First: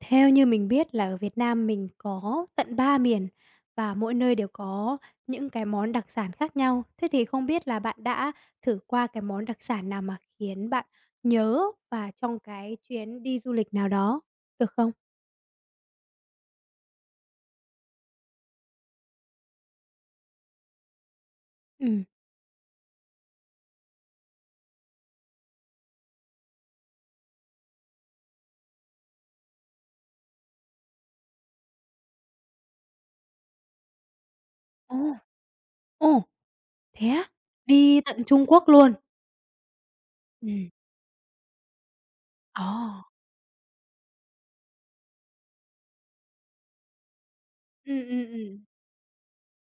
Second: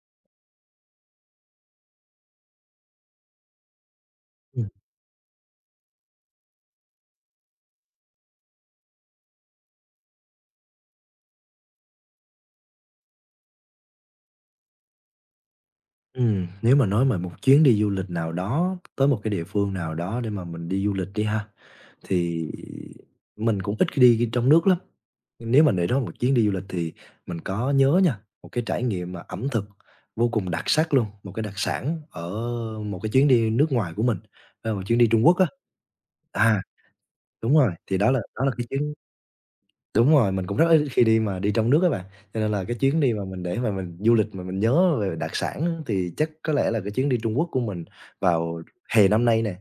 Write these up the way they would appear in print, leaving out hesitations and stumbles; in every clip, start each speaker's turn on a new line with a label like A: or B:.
A: Theo như mình biết là ở Việt Nam mình có tận 3 miền và mỗi nơi đều
B: Ừm,
A: có những cái món đặc sản khác nhau. Thế thì không biết là bạn đã thử qua cái món đặc sản nào mà khiến bạn nhớ và trong cái chuyến đi du lịch nào đó, được không?
B: Nếu mà nói mà một chuyến đi du lịch nào đó, tới một cái địa phương nào đó để mà mình đi du lịch đi ha,
A: Ừm.
B: thì mình cũng ít khi đi trong nước lắm. Nếu mà để đó một chuyến đi du lịch thì mình có nhớ nha, một cái trải nghiệm mà ẩm thực vô cùng đặc sắc luôn, một cái đặc sản ở một cái chuyến đi nước ngoài của mình, một
A: Ồ!
B: chuyến đi Trung Quốc á.
A: Ồ,
B: À,
A: thế á?
B: Đúng rồi, thì
A: Đi
B: đó là
A: tận Trung
B: đó là cái
A: Quốc luôn?
B: chuyến. Đúng rồi, mình cũng rất
A: Ừm.
B: ít khi đi mà đi trong nước á bạn, cho nên
A: Ồ!
B: là cái chuyến đi mà mình để mà mình du lịch mà mình nhớ về đặc sản á, thì chắc có lẽ là cái chuyến đi Trung Quốc của mình
A: Ừm, ừm, ừm.
B: vào hè năm nay nè.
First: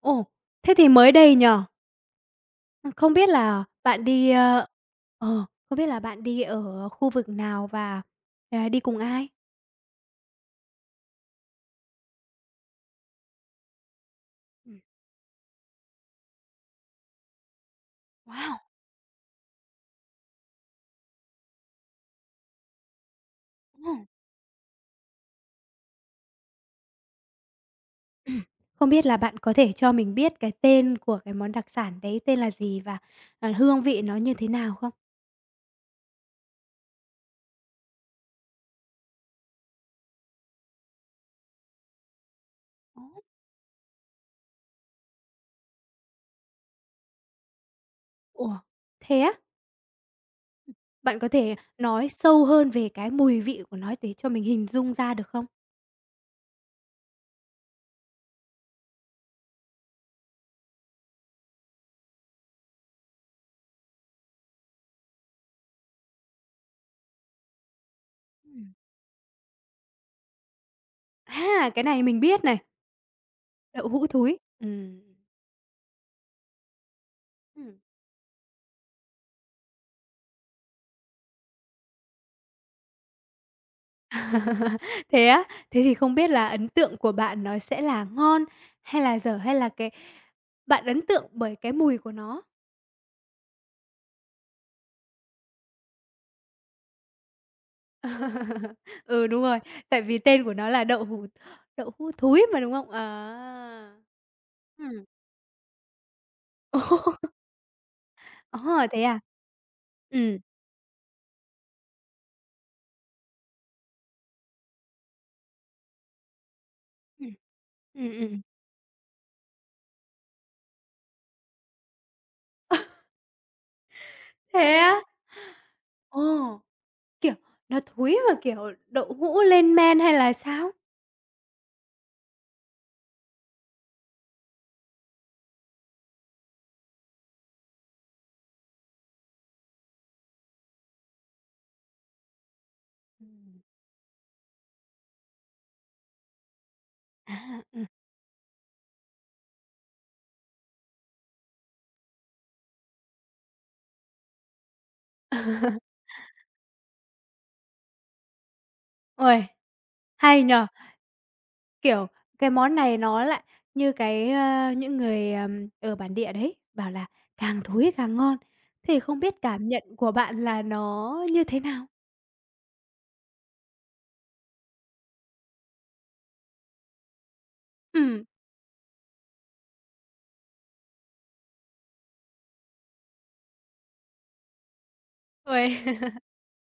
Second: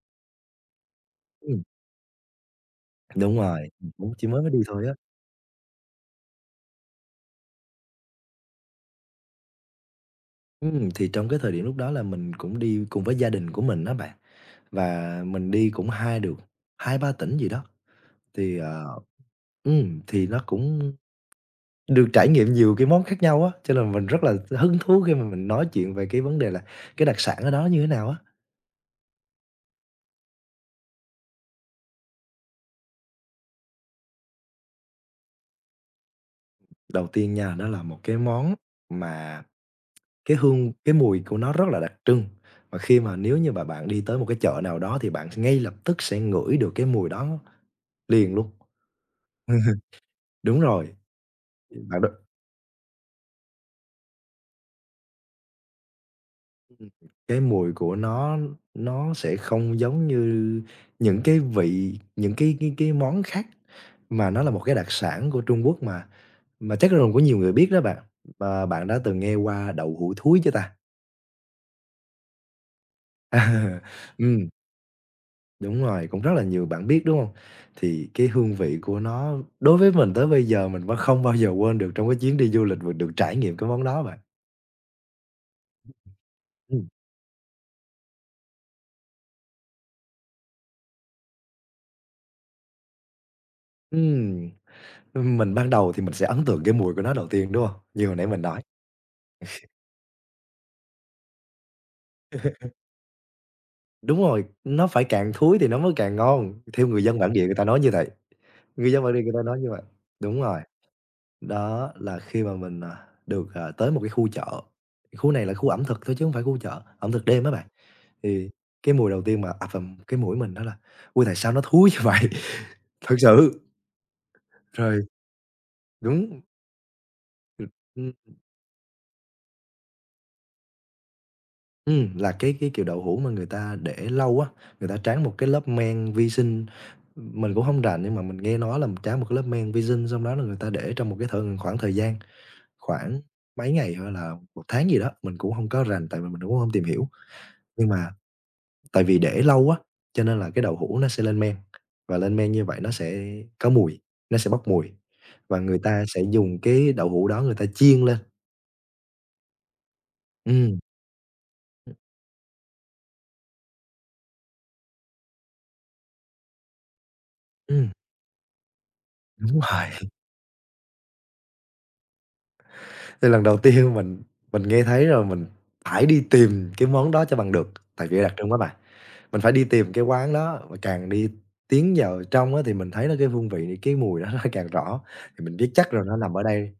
A: Ồ, thế thì mới đây nhỉ?
B: Ừm,
A: Không biết
B: đúng
A: là
B: rồi, mình
A: bạn
B: cũng chỉ
A: đi,
B: mới mới đi
A: ơ
B: thôi á.
A: ờ, không biết là bạn đi ở khu vực nào và, à, đi cùng ai?
B: Thì trong cái thời điểm lúc đó là mình cũng đi cùng với gia đình của mình đó bạn,
A: Ừm,
B: và mình đi cũng hai ba tỉnh gì đó, thì,
A: wow!
B: thì nó cũng được trải nghiệm nhiều cái món khác nhau á, cho nên là
A: Ồ!
B: mình rất là hứng thú khi mà mình nói chuyện về cái vấn đề là cái đặc sản ở đó như thế nào á.
A: Ừm. Không biết là bạn có thể cho mình biết cái tên của cái món đặc sản đấy tên là gì và, ờ, hương vị nó như thế nào không?
B: Đầu tiên nha, đó là một cái món mà cái hương cái mùi của nó rất là đặc trưng, và khi
A: Ồ!
B: mà nếu như mà bạn đi tới một cái chợ nào đó thì bạn ngay lập tức sẽ ngửi được cái mùi đó liền luôn.
A: Ủa, thế á?
B: Đúng rồi,
A: Bạn có thể
B: bạn đ
A: nói sâu hơn về cái mùi vị của nó để cho mình hình dung ra được không?
B: cái mùi của nó sẽ không giống như những cái vị, những cái món khác, mà nó là một cái đặc sản của Trung Quốc mà chắc là có nhiều người biết đó bạn. Và
A: Ừm.
B: bạn đã từng nghe qua đậu hũ thúi chưa ta?
A: À, cái này mình biết này,
B: À,
A: đậu hũ thúi. Ừm.
B: Đúng rồi, cũng rất là nhiều bạn biết, đúng không?
A: Ừm.
B: Thì cái hương vị của nó đối với mình tới bây giờ mình vẫn không bao giờ quên được trong cái chuyến đi du lịch và được trải nghiệm cái món đó bạn.
A: Thế á? Thế thì không biết là ấn
B: Ừ,
A: tượng của bạn nó sẽ là ngon hay là dở hay là cái bạn ấn tượng bởi cái mùi của nó?
B: Ừm, ừm, mình ban đầu thì mình sẽ ấn tượng cái mùi của nó đầu tiên, đúng không? Như hồi nãy mình nói.
A: Ừ, đúng rồi, tại vì tên của nó là đậu hũ thúi mà, đúng không? À.
B: Đúng rồi, nó phải
A: Ừm.
B: càng thúi thì nó mới càng ngon, theo người dân bản
A: Ồ!
B: địa người ta nói như vậy,
A: Ờ,
B: người
A: thế
B: dân bản
A: à?
B: địa người ta nói như vậy.
A: Ừ
B: Đúng rồi, đó là khi mà mình, được, tới một cái khu chợ, khu này là khu ẩm thực thôi chứ không phải khu chợ, ẩm thực
A: ừ
B: đêm á bạn.
A: ừm.
B: Thì cái mùi đầu tiên mà ập vào cái mũi mình đó là "Ôi, tại sao nó thúi như vậy?" Thật sự,
A: Thế
B: rồi
A: á?
B: đúng,
A: Ồ, kiểu, nó
B: ừm,
A: thúi mà, kiểu, đậu hũ lên men hay là sao?
B: là cái kiểu đậu hũ mà người ta để lâu á, người ta tráng một cái lớp men vi sinh, mình cũng hông rành nhưng mà mình nghe nói là tráng một cái lớp men vi sinh xong đó là người ta để trong một cái thời khoảng thời gian khoảng mấy ngày hay là một tháng gì đó, mình cũng hông có rành tại vì mình cũng hông tìm hiểu.
A: À, ừ.
B: Nhưng mà tại vì để lâu quá cho nên là cái đậu hũ nó sẽ lên men, và lên men như vậy nó sẽ có mùi, nó sẽ bốc mùi, và người ta sẽ dùng cái đậu hũ đó người ta chiên lên.
A: Uầy, hay nhỉ?
B: Ừm,
A: Kiểu, cái món này nó lại như cái, ơ những người, ở bản địa đấy, bảo là càng
B: ừm,
A: thúi càng ngon, thì không biết
B: đúng
A: cảm nhận
B: rồi.
A: của bạn là nó như thế nào?
B: Thì lần đầu tiên mình nghe thấy rồi mình phải đi tìm cái món đó cho bằng được, tại vì
A: Ừm,
B: đặc trưng quá mà. Mình phải đi tìm cái quán đó, và càng đi tiến vào trong á thì mình thấy là cái hương vị, cái mùi đó nó càng rõ, thì mình
A: uầy.
B: biết chắc rồi nó nằm ở đây,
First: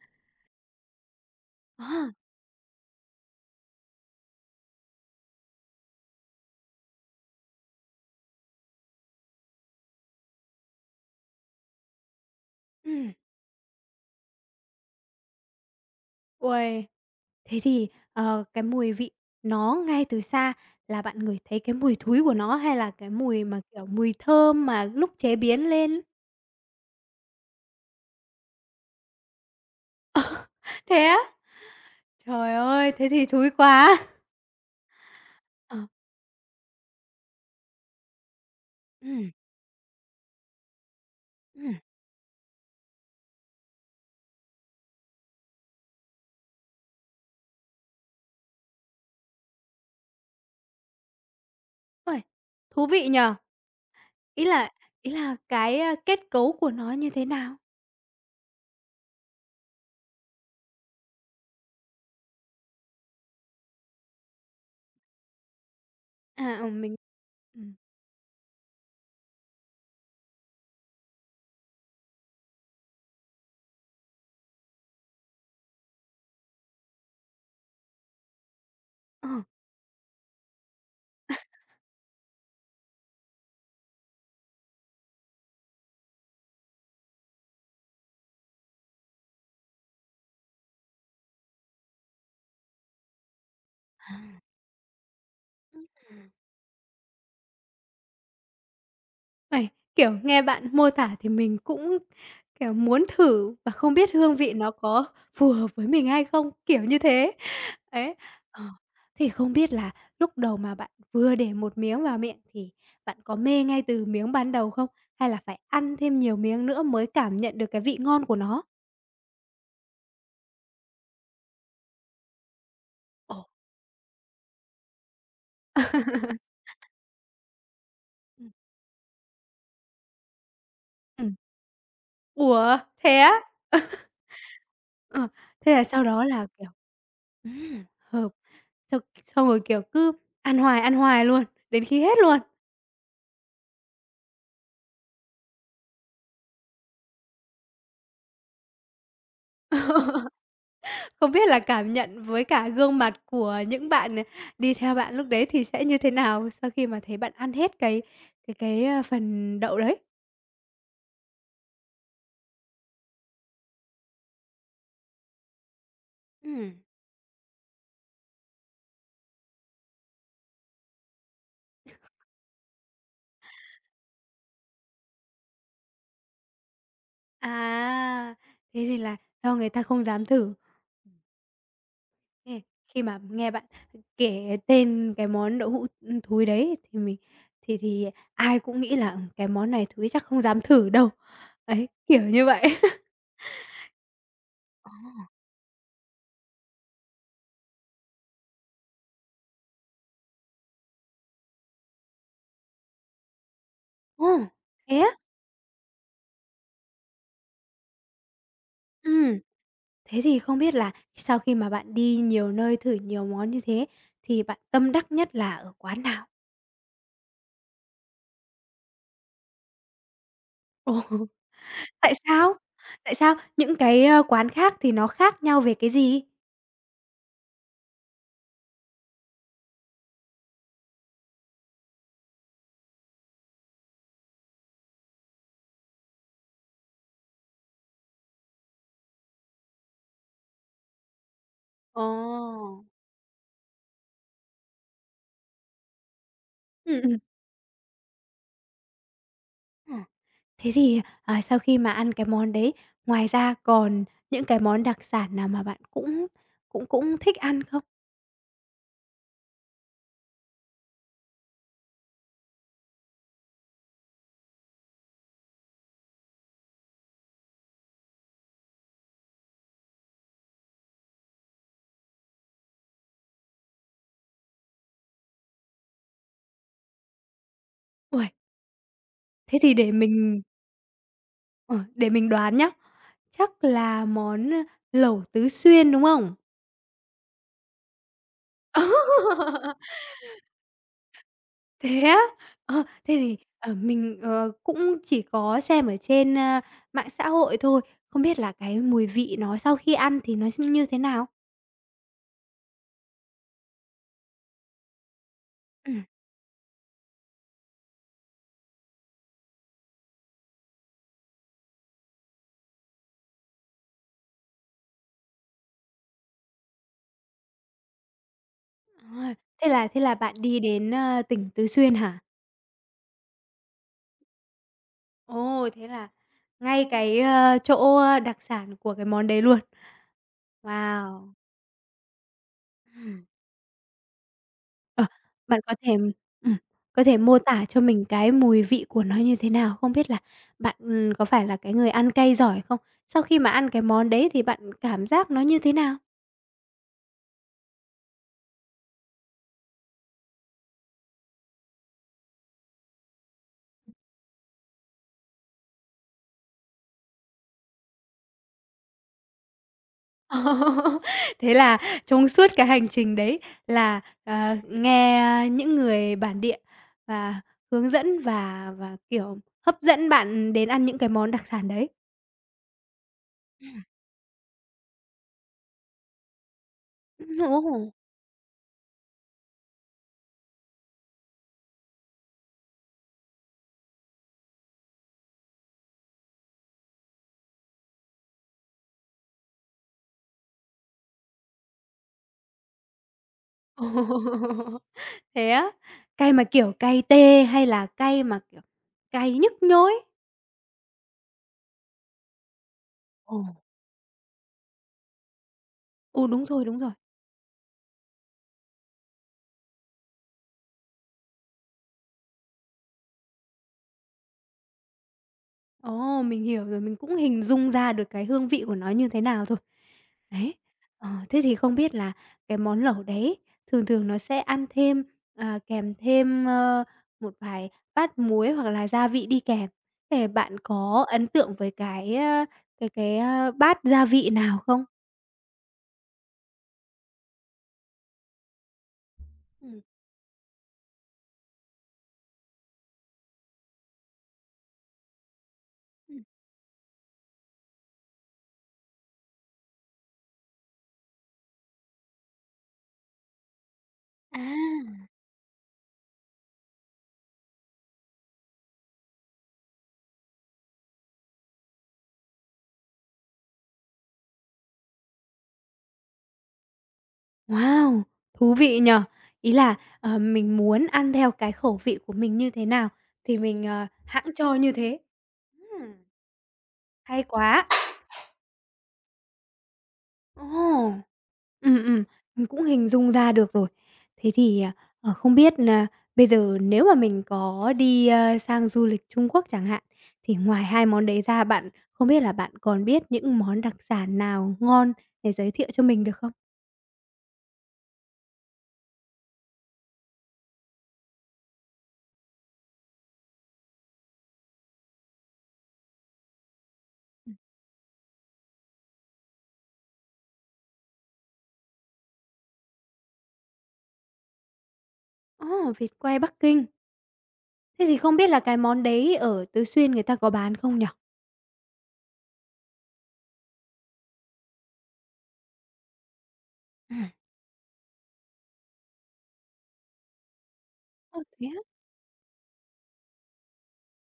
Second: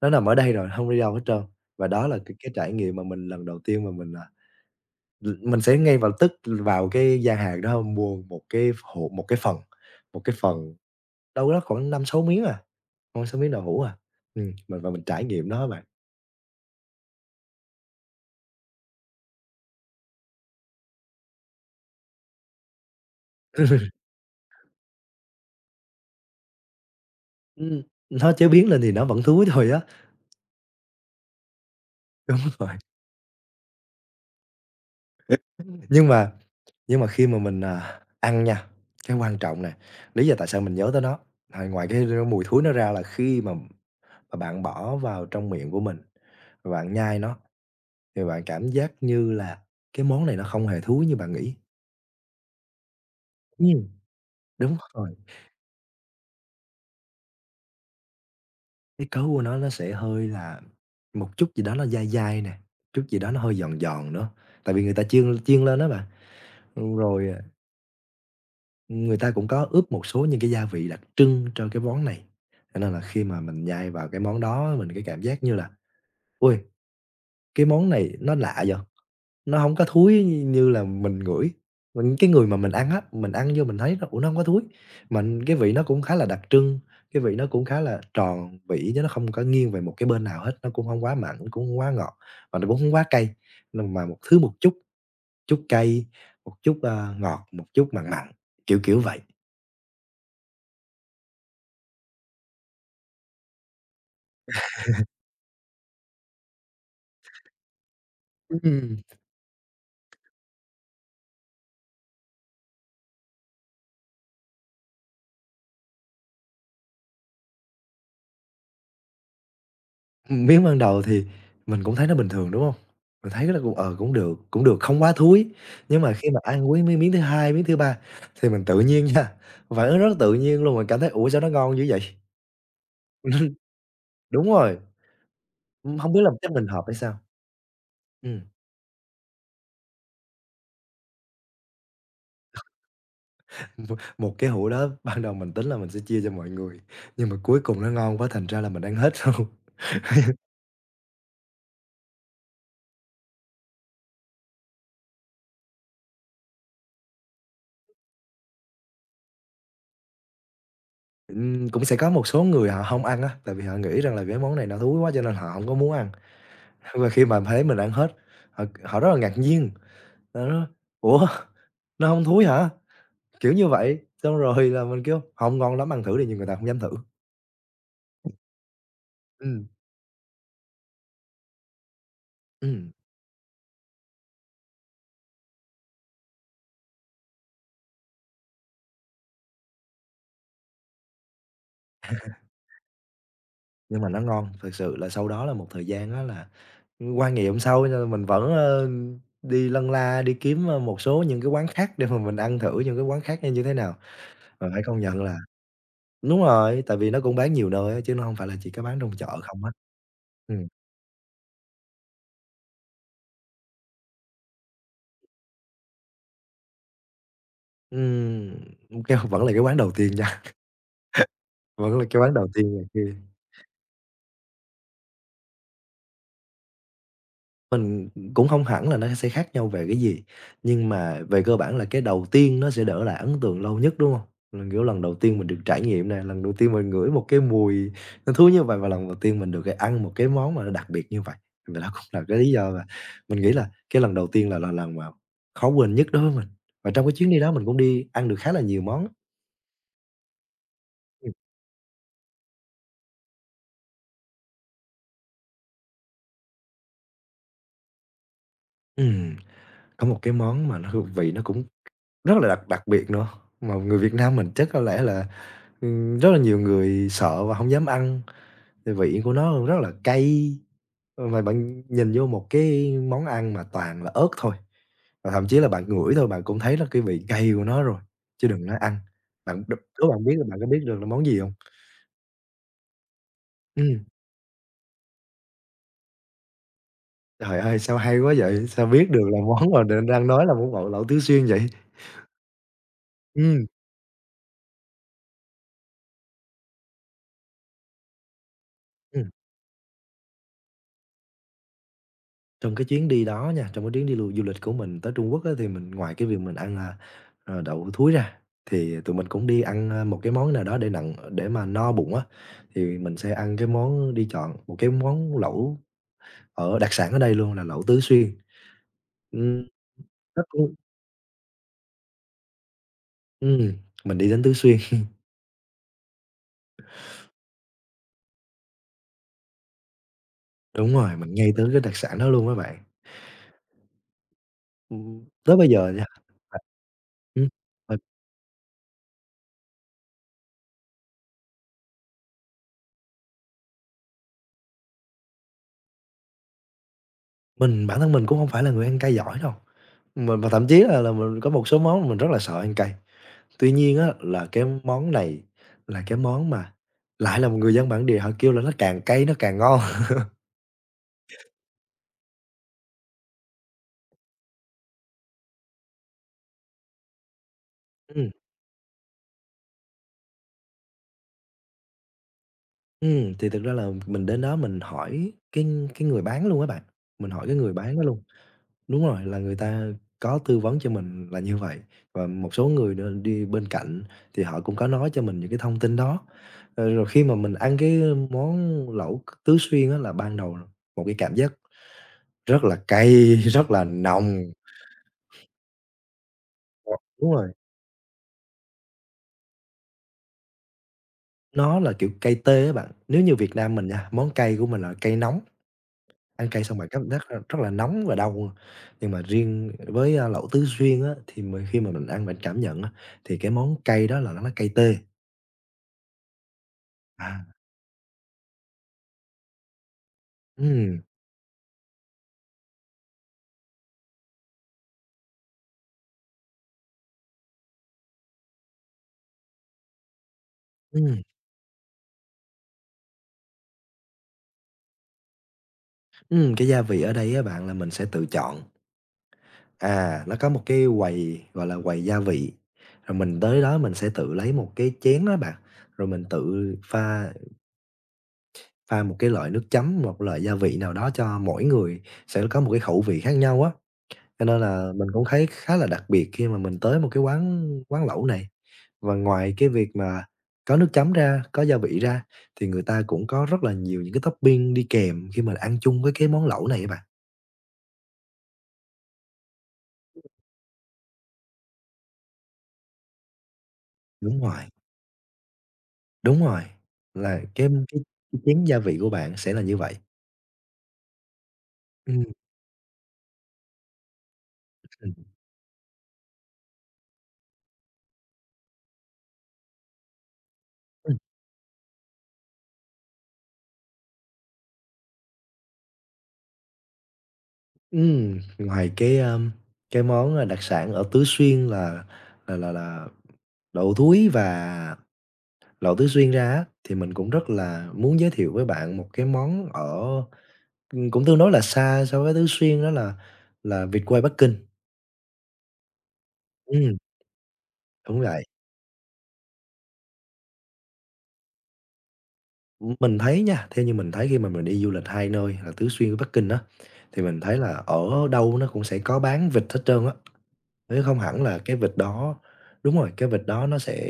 B: nó nằm ở đây rồi, hông đi đâu hết trơn.
A: Ờ,
B: Và đó là cái trải nghiệm mà mình lần đầu tiên mà mình, à, l mình sẽ ngay vào tức vào cái gian hàng đó mua một cái phần đâu đó khoảng năm sáu miếng à,
A: ừm.
B: năm sáu miếng đậu hũ à. Mình trải nghiệm nó á bạn.
A: Uầy, thế thì, ờ, cái mùi vị nó ngay từ xa là bạn ngửi thấy cái mùi thúi của nó hay là cái mùi mà, kiểu, mùi thơm mà lúc chế biến lên?
B: Ừm, nó chế biến lên thì nó vẫn thúi thôi á,
A: Thế á?
B: đúng
A: Trời
B: rồi.
A: ơi, thế thì thúi quá! Ờ,
B: Nhưng mà nhưng mà khi mà mình, ăn nha, cái
A: ừm,
B: quan trọng nè, lý do tại sao mình nhớ tới nó,
A: ừm.
B: ngoài cái mùi thúi nó ra là khi mà bạn bỏ vào trong miệng của mình, và bạn nhai nó thì bạn cảm giác như là cái món này nó không hề thúi như bạn nghĩ.
A: Uầy, thú vị nhỉ?
B: Ừm.
A: Ý là
B: Đúng
A: ý
B: rồi,
A: là cái, a, kết cấu của nó như thế nào?
B: cái cấu của nó sẽ hơi là một chút gì đó nó dai dai nè, chút gì đó nó hơi giòn giòn nữa, tại vì người ta chiên chiên lên á bạn,
A: À, ừ, mình
B: ừm, rồi à,
A: ừm,
B: người ta cũng có ướp một số những cái gia vị đặc trưng cho cái món này, cho nên là khi mà mình nhai vào cái món đó mình cái cảm giác như là "Ôi, cái món này nó lạ vậy?"
A: ờ.
B: Nó không có thúi như là mình ngửi, mình cái người mà mình ăn á, mình ăn vô mình thấy nó "Ủa, nó không có thúi?" Mình cái vị nó cũng khá là đặc trưng, cái vị nó cũng khá là tròn vị chứ nó không có nghiêng về một cái bên nào hết, nó cũng không quá mặn, cũng không quá ngọt, và nó cũng không quá cay, nhưng mà một thứ một chút, chút cay, một chút, ngọt, một chút mặn mặn, kiểu, kiểu vậy.
A: Uầy, kiểu, nghe bạn mô tả thì mình cũng, kiểu, muốn thử và không biết hương vị nó có phù hợp với mình hay không, kiểu như thế. Ấy, ờ,
B: Ừm.
A: thì không biết là lúc đầu mà bạn vừa để một miếng vào miệng thì bạn có mê ngay từ miếng ban đầu không? Hay là phải ăn thêm nhiều miếng nữa mới cảm nhận được cái vị ngon của nó?
B: Miếng ban đầu thì mình cũng thấy nó bình thường, đúng hông? Mình
A: Ồ.
B: thấy là cũng, cũng được, không quá thúi. Nhưng mà khi mà ăn với miếng miếng thứ 2 miếng thứ 3 thì
A: Ừm.
B: mình tự nhiên nha, phản ứng rất tự nhiên luôn, mình cảm thấy "Ủa,
A: Ừm.
B: sao nó ngon dữ vậy?"
A: Ủa, thế á?
B: Đúng rồi,
A: Ờ, thế là sau
B: hông biết
A: đó
B: là
A: là,
B: chắc mình
A: kiểu,
B: hợp hay sao?
A: hợp,
B: Ừm,
A: xong xong rồi, kiểu, cứ ăn hoài luôn, đến khi hết luôn.
B: một một cái hũ đó ban đầu mình tính là mình sẽ chia cho mọi người, nhưng mà cuối cùng nó ngon quá thành ra là mình ăn hết luôn.
A: Không biết là cảm nhận với cả gương mặt của những bạn, ờ, đi theo bạn lúc đấy thì sẽ như thế nào sau khi mà thấy bạn ăn hết cái phần đậu đấy?
B: Cũng sẽ có một số người họ hông ăn á, tại vì họ nghĩ rằng là cái món này nó thúi quá cho nên họ hổng có muốn ăn.
A: Ừm.
B: Và khi mà thấy mình ăn hết, họ họ rất là ngạc nhiên, họ nói: "Ủa, nó hông thúi hả?" Kiểu như vậy. Xong rồi là mình kêu: "Hông, ngon lắm, ăn thử đi." Nhưng người ta hổng dám thử.
A: À, thế thì là do
B: Ừm,
A: người ta không dám thử. Ê,
B: ừm,
A: khi mà nghe bạn kể tên cái món đậu hũ, thúi đấy thì mình thì ai cũng nghĩ là, ừ, cái món này thúi chắc không dám thử đâu. Ấy, kiểu như vậy.
B: nhưng mà nó ngon, thực sự là sau đó là một thời gian á là, qua ngày hôm sau nha, mình vẫn, đi lân la, đi kiếm, một số những cái quán khác để mà mình ăn thử những cái quán khác coi như thế nào.
A: Ồ,
B: Và phải
A: thế
B: công
A: á?
B: nhận là đúng rồi, tại vì nó cũng bán nhiều nơi á, chứ nó hông phải là chỉ có bán trong chợ
A: Ừm,
B: không á.
A: thế thì không
B: Ừm,
A: biết là sau khi mà bạn đi nhiều nơi thử nhiều món như thế thì bạn tâm đắc nhất là ở quán nào?
B: kêu vẫn là cái quán đầu tiên nha.
A: Ồ.
B: Vẫn là
A: Tại
B: cái quán đầu
A: sao?
B: tiên rồi kia.
A: Tại sao? Những cái, ơ, quán khác thì nó khác nhau về cái gì?
B: Mình cũng không hẳn là nó sẽ khác nhau về cái gì, nhưng mà về cơ bản là cái đầu tiên nó sẽ để lại ấn tượng lâu nhất, đúng hông? Là, kiểu, lần đầu tiên mình được trải nghiệm nè, lần đầu tiên mình ngửi một cái mùi nó thú như vậy và lần đầu tiên mình được, ăn một cái món mà nó đặc biệt như vậy. Và đó
A: Ồ.
B: cũng là cái lý do mà mình nghĩ là cái lần đầu tiên là lần mà khó quên nhất đối với mình. Và trong cái
A: Ừm.
B: chuyến đi đó mình cũng đi ăn được khá là nhiều món.
A: Ờ. Thế thì,
B: Ừm,
A: à, sau khi mà ăn cái món đấy, ngoài ra còn những cái món đặc sản nào mà bạn cũng cũng cũng thích ăn không?
B: ừm, có một cái món mà nó hương vị nó cũng rất là đặc đặc biệt nữa, mà người Việt Nam mình chắc có lẽ là rất là nhiều người sợ và không dám ăn, tại vị của nó rất là cay, mà bạn nhìn vô một cái món ăn mà toàn là ớt thôi, và thậm chí là bạn ngửi thôi bạn cũng thấy là cái vị cay của nó rồi,
A: Uầy,
B: chứ đừng nói ăn.
A: thế
B: Bạn đ
A: thì để
B: đố bạn biết
A: mình
B: là bạn có biết được là món gì hông?
A: ờ, để mình đoán nhá, chắc
B: Ừm,
A: là món, lẩu Tứ Xuyên, đúng không?
B: trời ơi, sao hay quá vậy? Sao biết được là món mà định đang nói là món bột lẩu Tứ Xuyên vậy?
A: Thế á? Ờ, thế thì,
B: Ừm, ừm.
A: ờ, mình, ờ, cũng chỉ có xem ở trên, mạng xã hội thôi, không biết là cái mùi vị nó sau khi ăn thì nó như thế nào?
B: Trong cái chuyến đi đó nha, trong cái chuyến đi du lịch của mình tới Trung Quốc á, thì mình
A: Ừm,
B: ngoài cái việc mình ăn, đậu thúi ra, thì tụi mình cũng đi ăn, một cái món nào đó để nặng để mà no bụng á, thì mình sẽ ăn cái món đi chọn một cái món lẩu ở đặc sản ở đây luôn là lẩu Tứ Xuyên.
A: à,
B: Ừm,
A: thế là bạn
B: nó
A: đi
B: cũng
A: đến, tỉnh Tứ Xuyên hả?
B: ừm, mình đi đến Tứ Xuyên,
A: Ồ, thế là ngay cái, ơ, chỗ ờ, đặc sản của cái món đấy luôn.
B: đúng rồi, mình
A: Wow!
B: ngay tới cái đặc sản đó luôn các bạn.
A: Ờ,
B: Tới
A: bạn
B: bây giờ nha
A: ừm,
B: à,
A: có thể mô
B: ừm,
A: tả cho
B: mình
A: mình cái mùi vị của nó như thế nào? Không biết là bạn, có phải là cái người ăn cay giỏi không? Sau khi mà ăn cái món đấy thì bạn cảm giác nó như thế nào?
B: bản thân mình cũng không phải là người ăn cay giỏi đâu, mình và thậm chí là mình có một số món mình rất là sợ ăn cay. Tuy nhiên á, là cái món này là cái món mà lại là một người dân bản địa họ kêu là nó càng cay nó càng ngon.
A: Ồ, thế là trong suốt cái hành trình đấy là, ờ, nghe những người bản địa và hướng dẫn
B: Ừm,
A: và, kiểu, hấp dẫn bạn đến ăn những cái món đặc sản đấy.
B: thì thực ra là mình đến đó mình hỏi cái người bán luôn á bạn, mình hỏi cái người
A: Ồ!
B: bán đó luôn. Đúng rồi, là người ta có tư vấn cho mình là như vậy, và một số người nữa đi bên cạnh thì họ cũng có nói cho mình những cái thông tin đó. Ờ, rồi khi mà mình ăn cái món lẩu Tứ Xuyên á, là ban đầu một cái cảm giác rất là cay, rất là nồng.
A: Thế á? Cay mà, kiểu,
B: Ờ,
A: cay
B: đúng
A: tê
B: rồi.
A: hay là cay mà, kiểu, cay nhức nhối?
B: Nó là, kiểu, cay tê á bạn. Nếu như
A: Ồ.
B: Việt Nam mình nha, món cay của mình là cay nóng,
A: Ừ, đúng
B: ăn cay
A: rồi,
B: xong
A: đúng
B: bạn
A: rồi.
B: cảm giác rất là nóng và đau luôn. Nhưng mà riêng với, lẩu Tứ Xuyên á, thì mình khi mà mình ăn mình cảm nhận á, thì cái món cay đó là nó cay tê.
A: Ồ, mình hiểu rồi, mình cũng
B: À,
A: hình dung ra được cái hương vị của nó như thế nào rồi. Đấy,
B: ừm,
A: ờ, thế thì không biết là cái món lẩu đấy thường thường nó sẽ ăn thêm, à, kèm thêm, ơ, một vài bát muối hoặc là gia vị đi kèm. Thế bạn có
B: ừm,
A: ấn tượng với cái, a, cái cái, a, bát gia vị nào không?
B: cái gia vị ở đây á bạn là mình sẽ tự chọn.
A: Ừm.
B: À, nó có một cái quầy, gọi là, quầy gia vị, rồi mình tới đó mình sẽ tự lấy một cái chén đó bạn, rồi
A: Ừm,
B: mình tự pha Pha một cái loại nước chấm, một loại gia vị nào đó cho mỗi người sẽ có một cái khẩu vị khác nhau á, cho nên là
A: à.
B: mình cũng thấy khá là đặc biệt khi mà mình tới một cái quán quán lẩu này. Và ngoài cái việc mà có nước chấm ra, có gia vị ra thì người ta cũng có rất là nhiều những cái topping đi kèm khi mà ăn chung với cái món lẩu này á bạn.
A: Wow! Thú vị nhỉ? Ý là, ờ, mình muốn ăn theo cái khẩu vị của mình như thế nào thì mình, ờ, hẵng
B: Đúng
A: cho
B: rồi,
A: như thế. Ừm.
B: đúng rồi,
A: Hay
B: là
A: quá!
B: cái cái chén gia vị của bạn sẽ là như vậy.
A: Ồ! Ừ ừ,
B: Ừm,
A: mình cũng hình dung ra được rồi. Thế thì, à,
B: ừm,
A: ờ, không biết nà bây giờ nếu mà mình có đi, ơ, sang du lịch Trung Quốc chẳng hạn, thì ngoài 2 món
B: ừm,
A: đấy ra bạn không biết là bạn còn biết những món đặc sản nào ngon để giới thiệu cho mình được không?
B: ngoài cái món, đặc sản ở Tứ Xuyên là là lẩu thúi và lẩu Tứ Xuyên ra á, thì mình cũng rất là muốn giới thiệu với bạn một cái món ở, ừ, cũng tương đối là xa so với Tứ Xuyên đó là vịt quay Bắc Kinh.
A: Ồ, vịt quay Bắc Kinh.
B: Ừm,
A: Thế thì không
B: đúng
A: biết là
B: vậy.
A: cái món đấy ở Tứ Xuyên người ta có bán không nhỉ?
B: Mình thấy nha, theo như mình thấy khi mà mình đi du lịch hai nơi là Tứ Xuyên với Bắc Kinh á,
A: À,
B: thì mình thấy là ở đâu nó cũng sẽ có bán vịt hết trơn á, chứ không
A: ơ,
B: hẳn
A: thế
B: là
A: á?
B: cái vịt đó đúng rồi, cái vịt đó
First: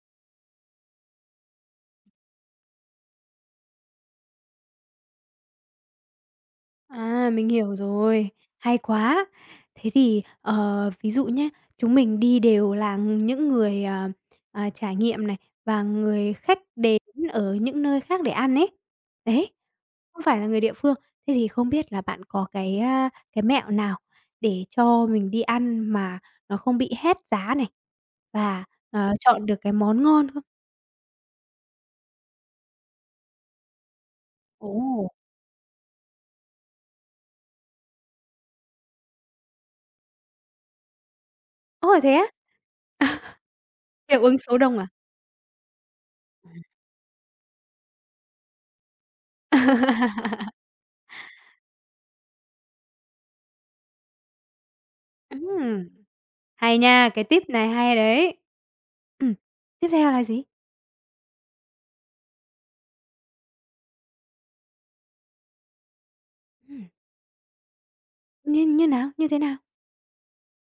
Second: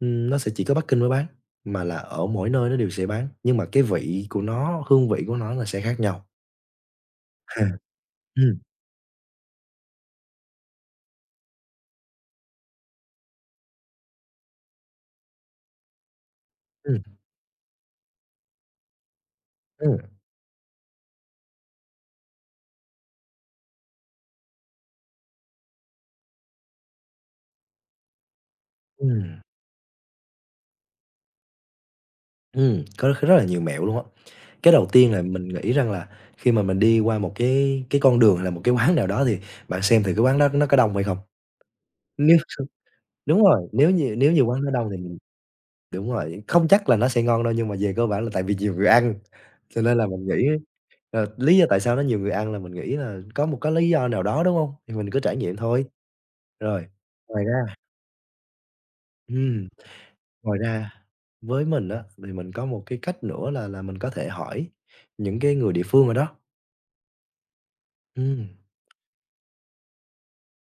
B: nó sẽ chỉ có Bắc Kinh mới bán, mà là ở mỗi nơi nó đều sẽ bán, nhưng mà cái vị của nó, hương vị của nó là sẽ khác nhau.
A: À, mình hiểu rồi,
B: Ừm,
A: hay quá. Thế thì, ờ, ví dụ nhá, chúng mình đi đều là những người, ờ, ờ, trải nghiệm này, và người khách đến
B: ừm,
A: ở những nơi khác để ăn ấy. Đấy,
B: ừm,
A: không phải là người địa phương. Thế thì không biết là bạn có cái, cái mẹo nào để cho mình đi ăn mà nó không bị hét giá này, và, ờ,
B: ừm,
A: chọn được cái món ngon không?
B: có rất là nhiều mẹo luôn á. Cái đầu
A: Ồ!
B: tiên là mình nghĩ rằng là khi mà mình đi qua một cái con đường hay là một cái quán nào đó thì bạn xem thử cái quán đó nó có đông hay không.
A: Ồ, thế á?
B: Nếu đúng rồi, nếu như
A: Hiệu
B: nếu
A: ứng
B: như
A: số
B: quán nó
A: đông à?
B: đông thì mình đúng rồi, không chắc là nó sẽ ngon đâu nhưng mà về cơ bản là tại vì nhiều người ăn, cho nên là mình nghĩ, ờ, lý do tại sao nó nhiều người ăn là mình nghĩ là có một cái lý do nào đó, đúng hông? Thì mình cứ trải nghiệm thôi.
A: Ừm. Hay
B: Rồi,
A: nha, cái tip
B: ngoài
A: này
B: ra
A: hay đấy. Ừm,
B: ừm,
A: tiếp theo là gì?
B: ngoài ra với mình á, thì mình có một cái cách nữa là mình có thể hỏi những cái người địa phương ở đó.
A: Ừm.
B: Ừm,
A: Như như nào? Như thế nào?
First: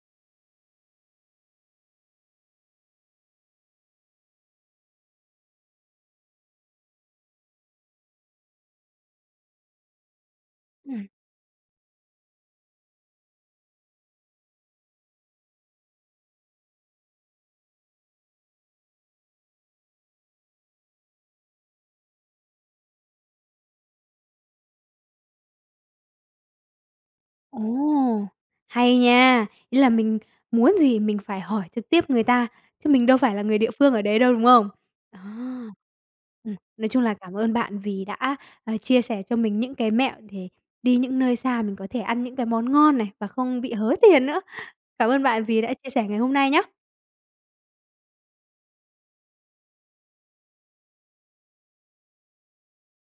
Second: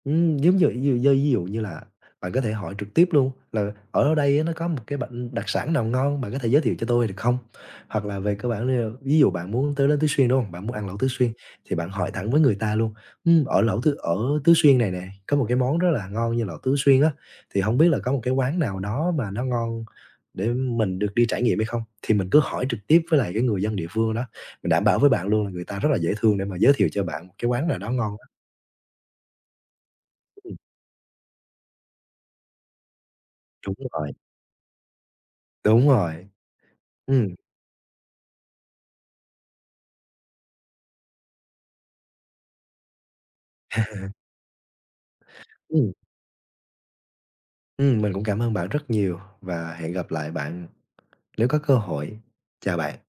B: Ừm, giống như ví dụ như là bạn có thể hỏi trực tiếp luôn là "Ở đây á, nó có một cái bảnh đặc sản nào ngon, bạn có thể giới thiệu cho tôi được không?" Hoặc là về cơ bản là ví dụ bạn muốn tới đến Tứ Xuyên, đúng không? Bạn muốn ăn lẩu Tứ
A: Ừm.
B: Xuyên thì bạn hỏi thẳng với người ta luôn: ở Tứ Xuyên này nè, có một cái món rất là ngon như lẩu Tứ Xuyên á, thì không biết là có một cái quán nào đó mà nó ngon để mình được đi trải nghiệm hay không?" Thì mình cứ hỏi trực tiếp với lại cái người dân địa phương đó, mình đảm bảo với bạn luôn là người ta rất là dễ thương để mà giới thiệu cho bạn một cái quán nào đó ngon á.
A: Ồ, hay nha! Ý là mình
B: Ừm,
A: muốn gì mình phải hỏi trực tiếp người ta, chứ mình đâu phải là người địa
B: đúng
A: phương ở
B: rồi.
A: đấy đâu, đúng không? Đó.
B: Đúng rồi.
A: Nói chung là cảm
B: Ừm,
A: ơn bạn vì đã, ờ, chia sẻ cho mình những cái mẹo để đi những nơi xa mình có thể ăn những cái món ngon này và không bị hớ tiền nữa. Cảm ơn bạn vì đã chia
B: ừm,
A: sẻ ngày hôm nay nhá.
B: mình cũng cảm ơn bạn rất nhiều và hẹn gặp lại bạn nếu có cơ hội. Chào bạn.